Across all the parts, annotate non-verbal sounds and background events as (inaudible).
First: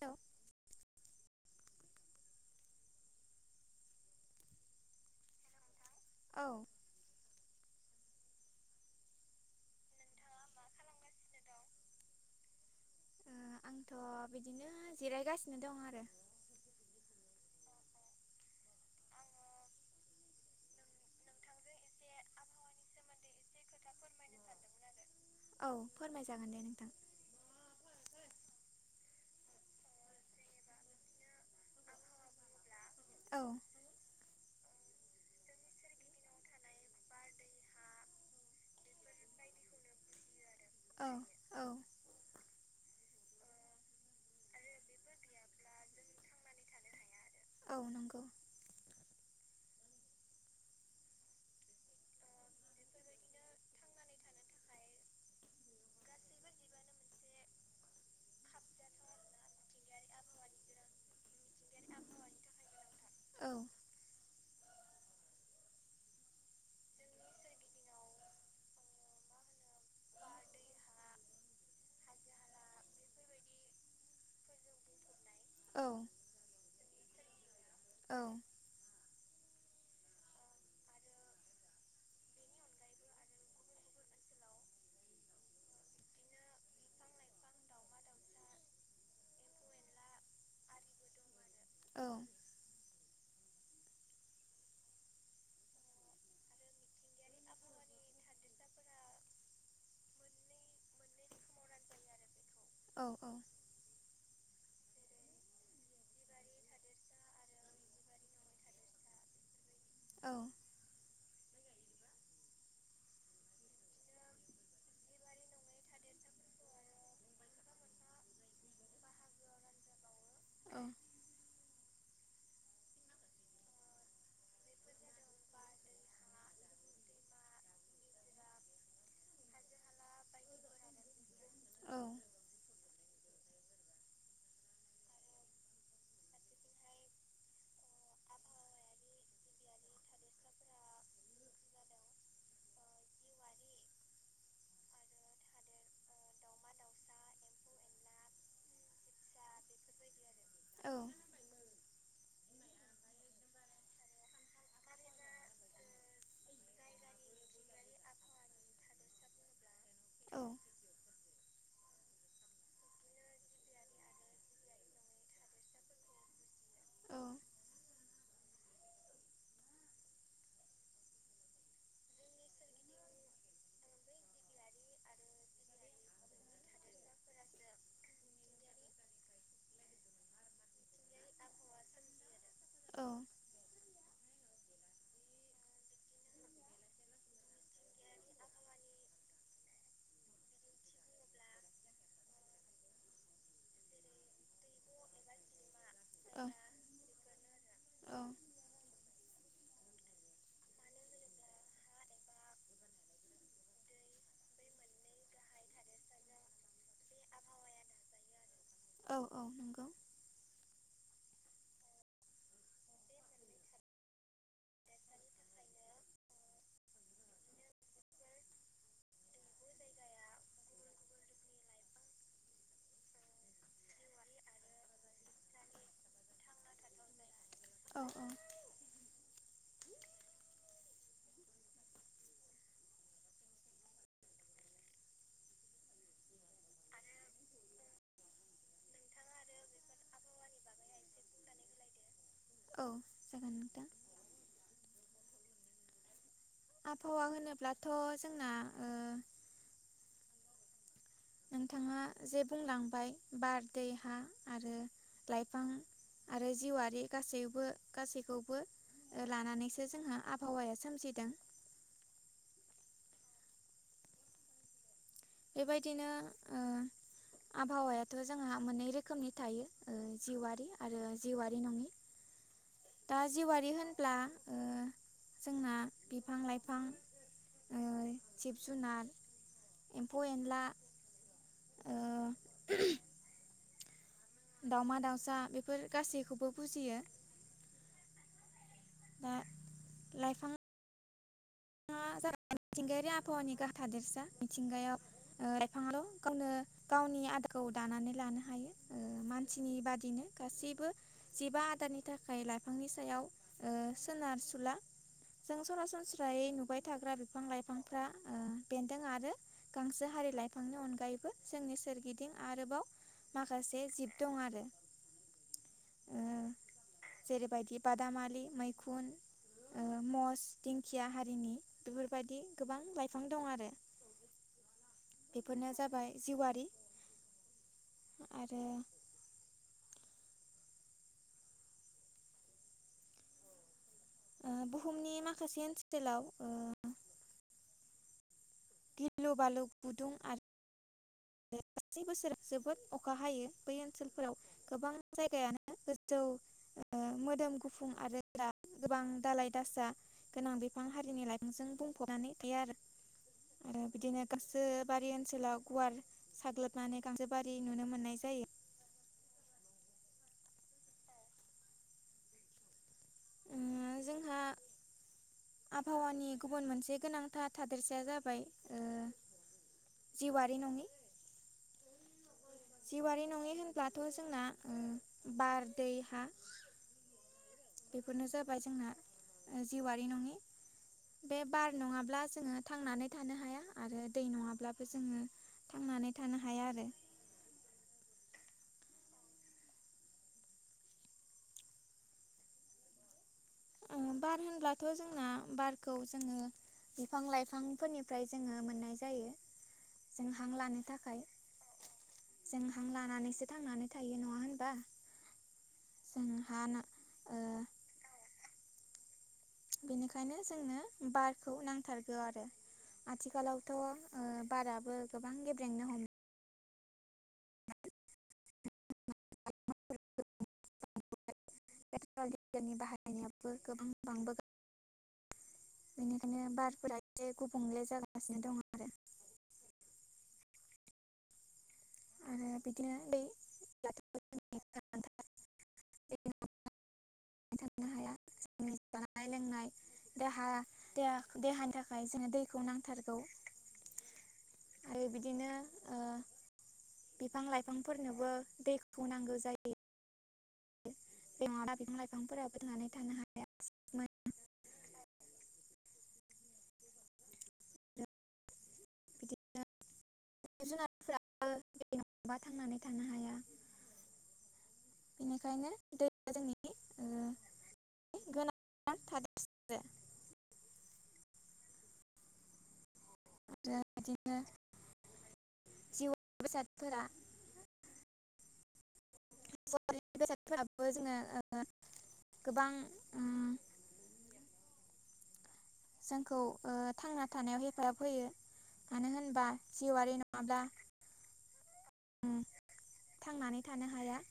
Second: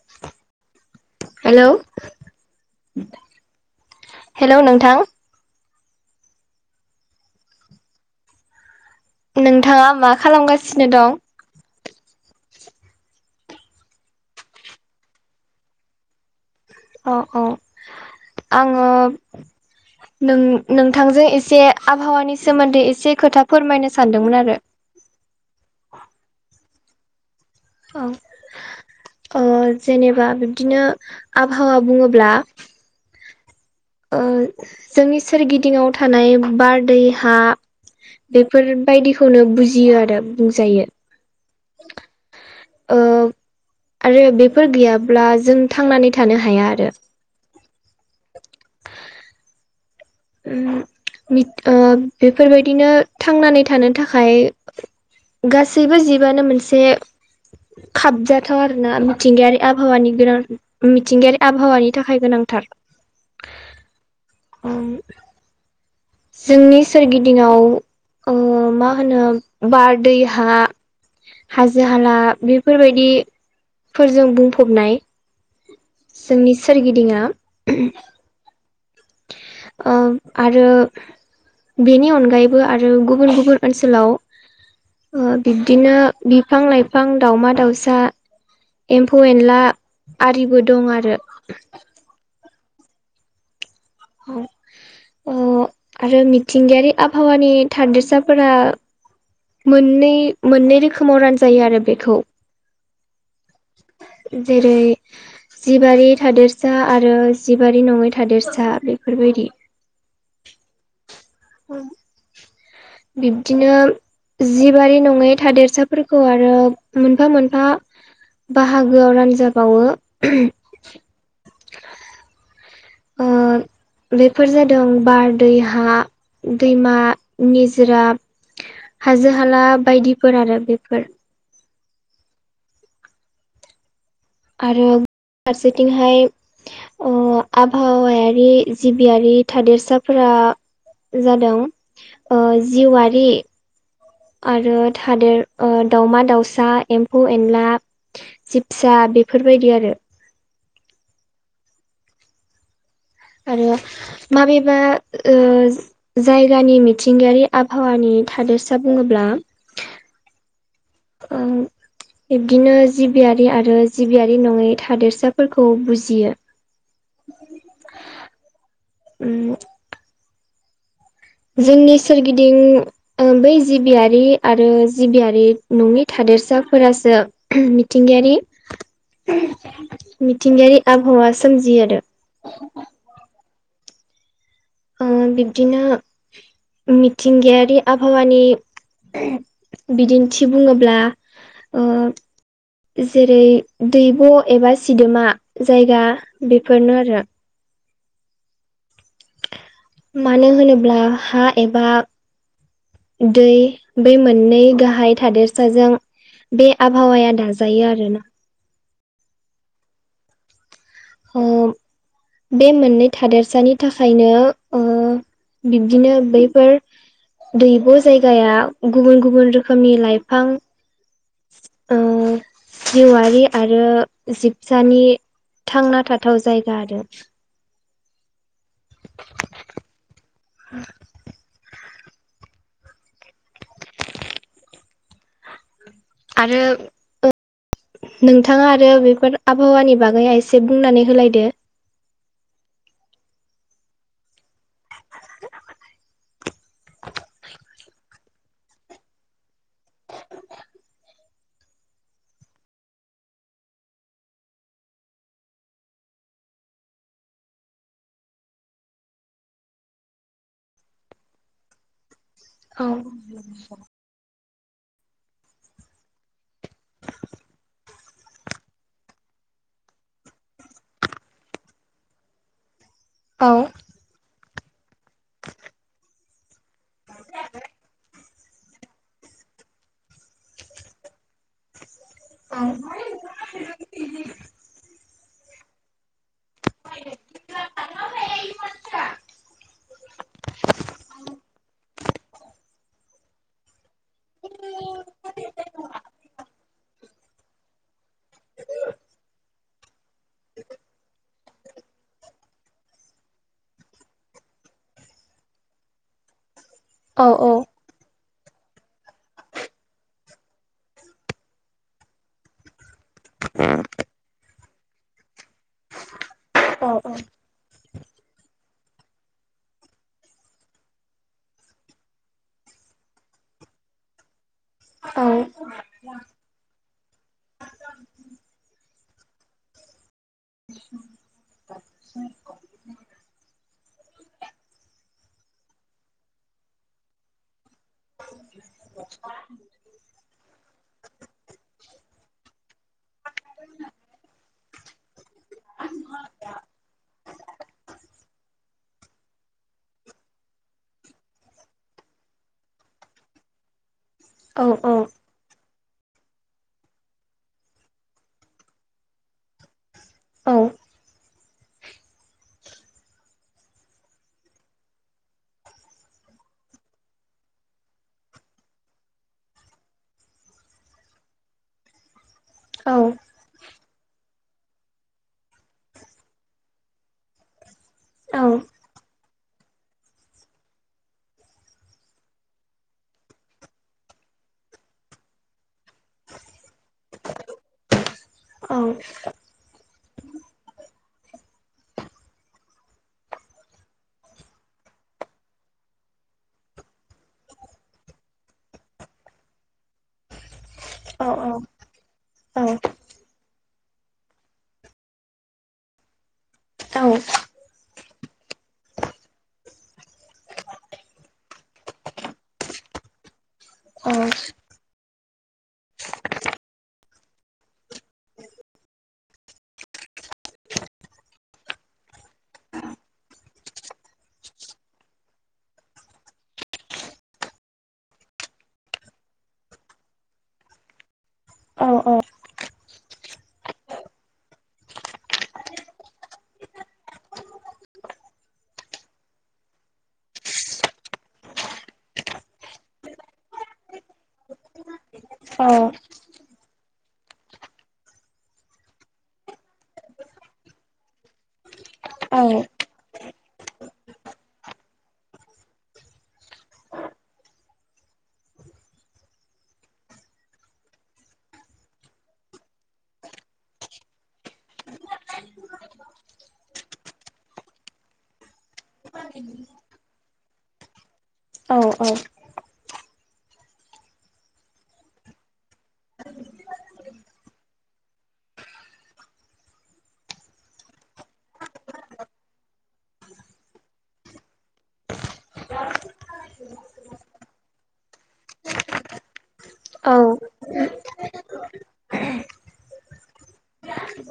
Hello (inaudible) hello hello नोंथां‌ औ नोंथाङा मा खालामगासिनो दं? आंथ' बिदिनो जिरायगासिनो दं आरो अ अ आङो नों नोंथांजों एसे आबहावानि सोमोन्दै एसे खोथा फोरमायनो सानदोंमोन आरो औ फोरमायजागोन दे नोंथां औ। ओ जेनेबा बिब्दिनो आबहावा बुङोब्ला औ। ओ जोंनि सोरगिदिङाव थानाय बारदै हा बेफोरबायदिखौनो बुजियो आरो बुंजायो। औ औ ओ आरो बेफोर गैयाब्ला जों थांनानै थानो हाया आरो। औ नंगौ। उम बेफोरबायदिनो थांनानै थानो थाखाय गासैबो जिबआनो मोनसे खाबजाथाव आरोना मिथिंगायारि बहावानि गोनां मिथिंगायारि आबहावानि थाखाय गोनांथार। गोनांथार औ जोंनि सोरगिदिंआव अ मा होनो बार, दै, हा, हाजो-हाला हाजो हाला बेफोरबायदिफोरजों बुंफबनाय। जोंनि सोरगिदिंआ औ ओ आरो बेनि अनगायैबो आरो गुबुन गुबुन ओनसोलाव ओ बिब्दिनो बिफां-लाइफां दाावमा -दाउसा एम्फौ -एनला आरिबो दं आरो। औ औ। आरो मिथिंगायारि आबहावानि थादोरसाफोरा मोननै मोननै रोखोमाव रानजायो आरो बेखौ। औ- औ जेरै- जिबारि थादेरसा आरो जिबारि नङै थादेरसा बेफोरबायदि। औ जायगा बेफोरनो बिब्दिनो जिबारि नङै थादेरसाफोरखौ आरो मोनफा-मोनफा बाहागोआव रानजाबावो। औ। ओ। बेफोर जादों बार, दै, हा, दैमा, निजरा हाजो- हाला बायदिफोर आरो बेफोर। आरो फारसेथिंहाय- अ आबहावायारि जिबियारि थादेरसाफोरा जादों ओ जिउआारि। आरो थादेर दाावमा-दाावसा, एम्फौ-एनला, जिबसा बेफोरबायदि आरो। औ। आरो माबेबा जायगानि मिथिंगायारि आबहावानि थादोरसा बुङोब्ला ओं। बिब्दिनो जिबियारि आरो जिबियारि नङै थादेरसाफोरखौ बुजियो। उम। जोंनि सोरगिदिं बै जिबियारि आरो जिबियारि नङै था देरसाफोरासो मिथिंगायारि मिथिंगायारि आब'हावाआ सोमजियो आरो। बिब्दिनो मिथिंगायारि आबहावानि बिदिन्थि बुङोब्ला जेरै- दैब' एबा सिदोमा जायगा बेफोरनो आरो। आरो औ मानो होनोब्ला हा एबा दै बै मोननै गाहाय थादेरसाजों बे आबहावाया दाजायो आरोना औ औ नंगौ। ओ बे मोननै थादेरसानि थाखायनो ओ बिब्दिनो बैफोर दैब' जायगाया गुबुन गुबुन रोखोमनि लाइफां ओ जिवारि आरो जिबसानि थांना थाथाव जायगा आरो। औ औ। (inaudible) आरो (unintelligible) नोंथाङा आरो बेफोर आबहावानि बागैआ एसे बुंनानै होलायदो औ जागोन नोंथां। आबहावा होनोब्लाथ' जोंना ओ नोंथाङा जे बुंलांबाय बार दै हा आरो लाइफां आरो जिउआरि गासैबो गासैखौबो लानानैसो जोंहा आबहावाया सोमजिदों। (inaudible) (inaudible) बेबायदिनो ओ आबहावायाथ' जोंहा मोननै रोखोमनि थायो ओ जिउवारि आरो जिवारि नङि (inaudible) दा औ जिवारि होनब्ला ओ जोंना बिफां लाइफां ओ (inaudible) जिब जुनार एम्फौ एनला ओ दावमा दाउसा बेफोर गासैखौबो बुजियो। दा लाइफां (inaudible) (unintelligible) मिथिंगायारि आबहावानि गाहाइ थादेरसा मिथिंगायाव ओ लाइफांआल' गावनो गावनि आदारखौ दानानै लानो हायो। (inaudible) थिनि बादिनो गासैबो जिबा आदारनि थाखाय लाइफांनि सायाव ओ सोनारसुला। जों सरासनस्रा फ्राय नुबाय थाग्रा औ बिफां औ लाइफांफ्रा ओ बेन्दों आरो गांसो हारि लाइफांनि अनगायैबो जोंनि सोरगिदिं आरोबाव माखासे जिब दं आरो। ओ औ जेरैबायदि बादामालि मैखुन ओ मस दिं खिया हारिनि बेफोरबायदि गोबां लाइफां दं आरो। औ बेफोरनो जाबाय जिवारि आरो ओ बुहुमनि माखासे (unintelligible) ओ गिलु बालु गुदुं आ (inaudible) जि बोसोराव जोबोद अखा हायो बै ओनसोलफोराव गोबां जायगायानो गोजौ ओ मोदोम गुफुं आरो गोबां दालाय दासा गोनां बिफां हारिनि लाइफांजों बुंफबनानै थायो आरो आरो बिदिनो औ गासै बारि ओनसोलाव गुवार साग्लोबनानै गांजोबारि नुनो मोननाय जायो। औ ओ जोंहा (inaudible) आबहावानि गुबुन मोनसे गोनांथार थादेरसाया जाबाय ओ जिउआरि नङि औ जिउआरि नङि होनब्लाथ' जोंना ओ बार दै हा बेफोरनो औ जाबाय जोंना जिउआरि नङि बे बार नङाब्ला जोङो थांनानै थानो हाया आरो दै नङाब्लाबो जोङो थांनानै थानो हाया आरो। औ ओ बार होनब्लाथ' जोंना बारखौ जोङो बिफां लाइफांफोरनिफ्राय जोङो मोननाय जायो। जों हां लानो थाखाय औ औ जों हां लानानैसो थांनानै थायो नङा होनबा जों हा ना बेनिखायनो जोंनो बारखौ नांथारगौ आरो आथिखालाव थ' बाराबो गोबां गेब्रेंनो हमो। (inaudible) पेट्रल डिजेलनि बाहायनायाबो गोबां बांबो गा बेनिखायनो बारफोरा एसे गुबुंले जागागासिनो दङ आरो (inaudible) औ औ। आरो बिदिनो दै (unintelligible) थांनो हाया जोंनि (inaudible) जानाय लोंनाय। देहा देहा देहानि थाखाय जोंनो दैखौ नांथारगौ। (inaudible) आरो बिदिनो अ। ओ बिफां लाइफांफोरनोबो दैखौ नांगौ जायो। बे नङाबा बिफां लायफांफोराबो थांनानै थानो हाया मोन। (inaudible) जुनाराद फोराबो (unintelligible) नङाबा थांनानै थानो हाया। बेनिखायनो दै आ जोंनि ओ। गोनां थादेर सा। औ औ। आरो बिदिनो। जिउ बेसादफोरा। फरिद बेदफोराबो जोंङो ओ गोबां उम (inaudible) जोंखौ ओ थांना थानायाव हेफाजाब होयो मानो होनबा। जिउआरि नङाब्ला। उम थांनानै थानो हाया।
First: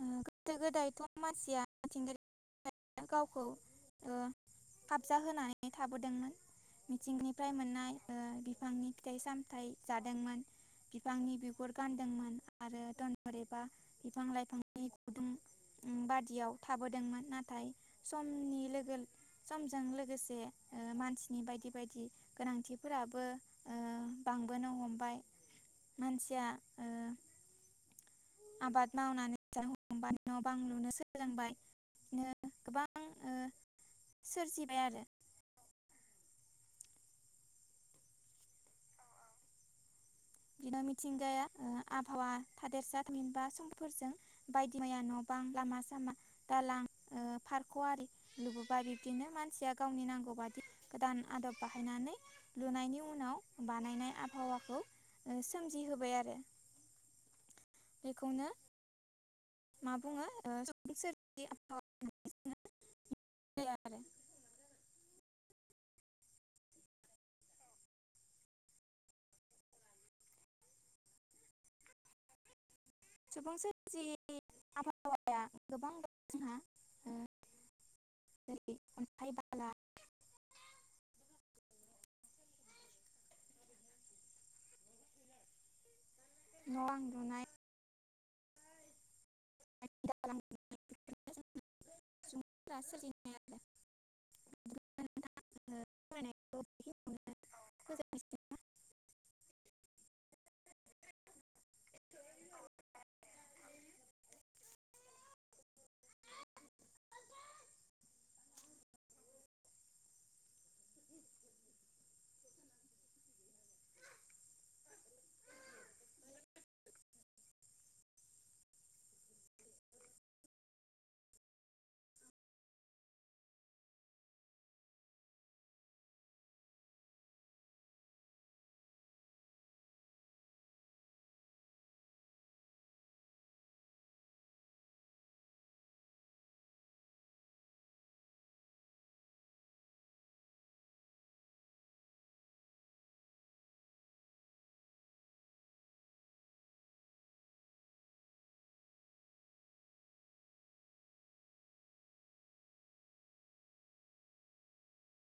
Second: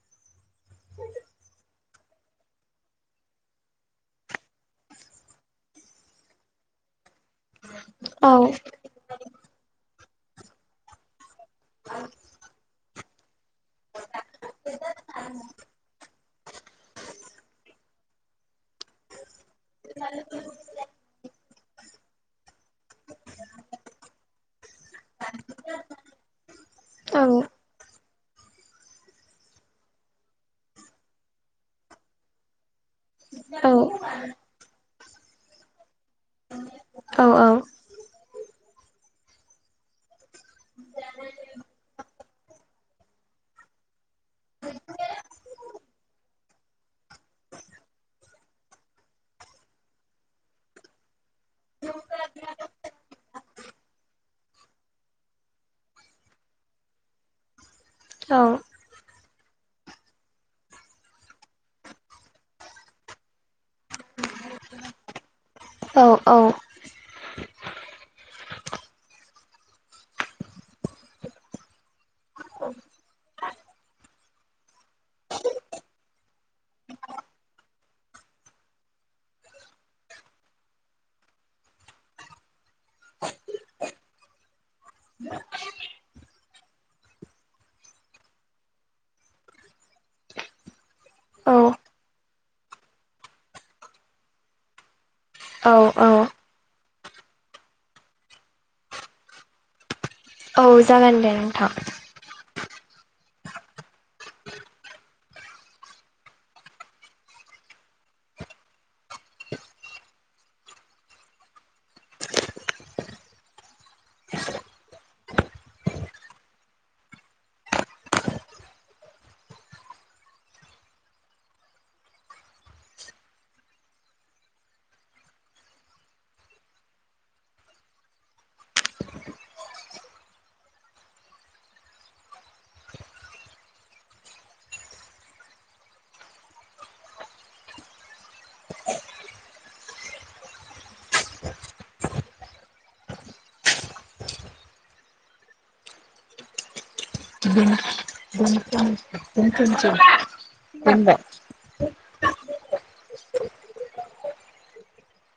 ओ गोदो गोदायथ' मानसिया (unintelligible) थिंगिर गावखौ ओ। खाबजा होनानै थाबोदोंमोन मिथिंनिफ्राय मोननाय ओ बिफांनि फिथाइ साम थाय जादोंमोन। बिफांनि बिगुर गानदोंमोन आरो दनहर एबा बिफां लाइफांनि गुदुं बादियाव थाबोदोंमोन नाथाय समनि लोगो समजों लोगोसे ओ मानसि नि बायदि बायदि गोनांथिफोराबो ओ बांबोनो हमबाय। मानसिया ओ औ। आबाद मावनानै (unintelligible) न' बां लुनो सोलोंबाय नो गोबां। ओ औ। सोरजिबाय आरो औ औ। बिदिनो मिथिंगाया आबहावा थादेरसा मोनबा समफोरजों बायदि माया न' बा लां लामा सामा दालां ओ फारख'आरि लुबोबाय बिबदिनो मानसिया गावनि नांगौ। (unintelligible) गोदान आदब बाहायनानै लुनायनि उनाव बानायनाय आबहावाखौ सोमजिहोबाय आरो बेखौनो मा बुङो? आरो। औ औ। सुबुं सोर जि आबहावाया गोबां द जोंहा ओ जेरै अन्थाइ बाला (inaudible) न' बां लुनाय (inaudible) (inaudible) औ औ फरायनायखौ (inaudible) औ जागोन दे नोंथां (unintelligible)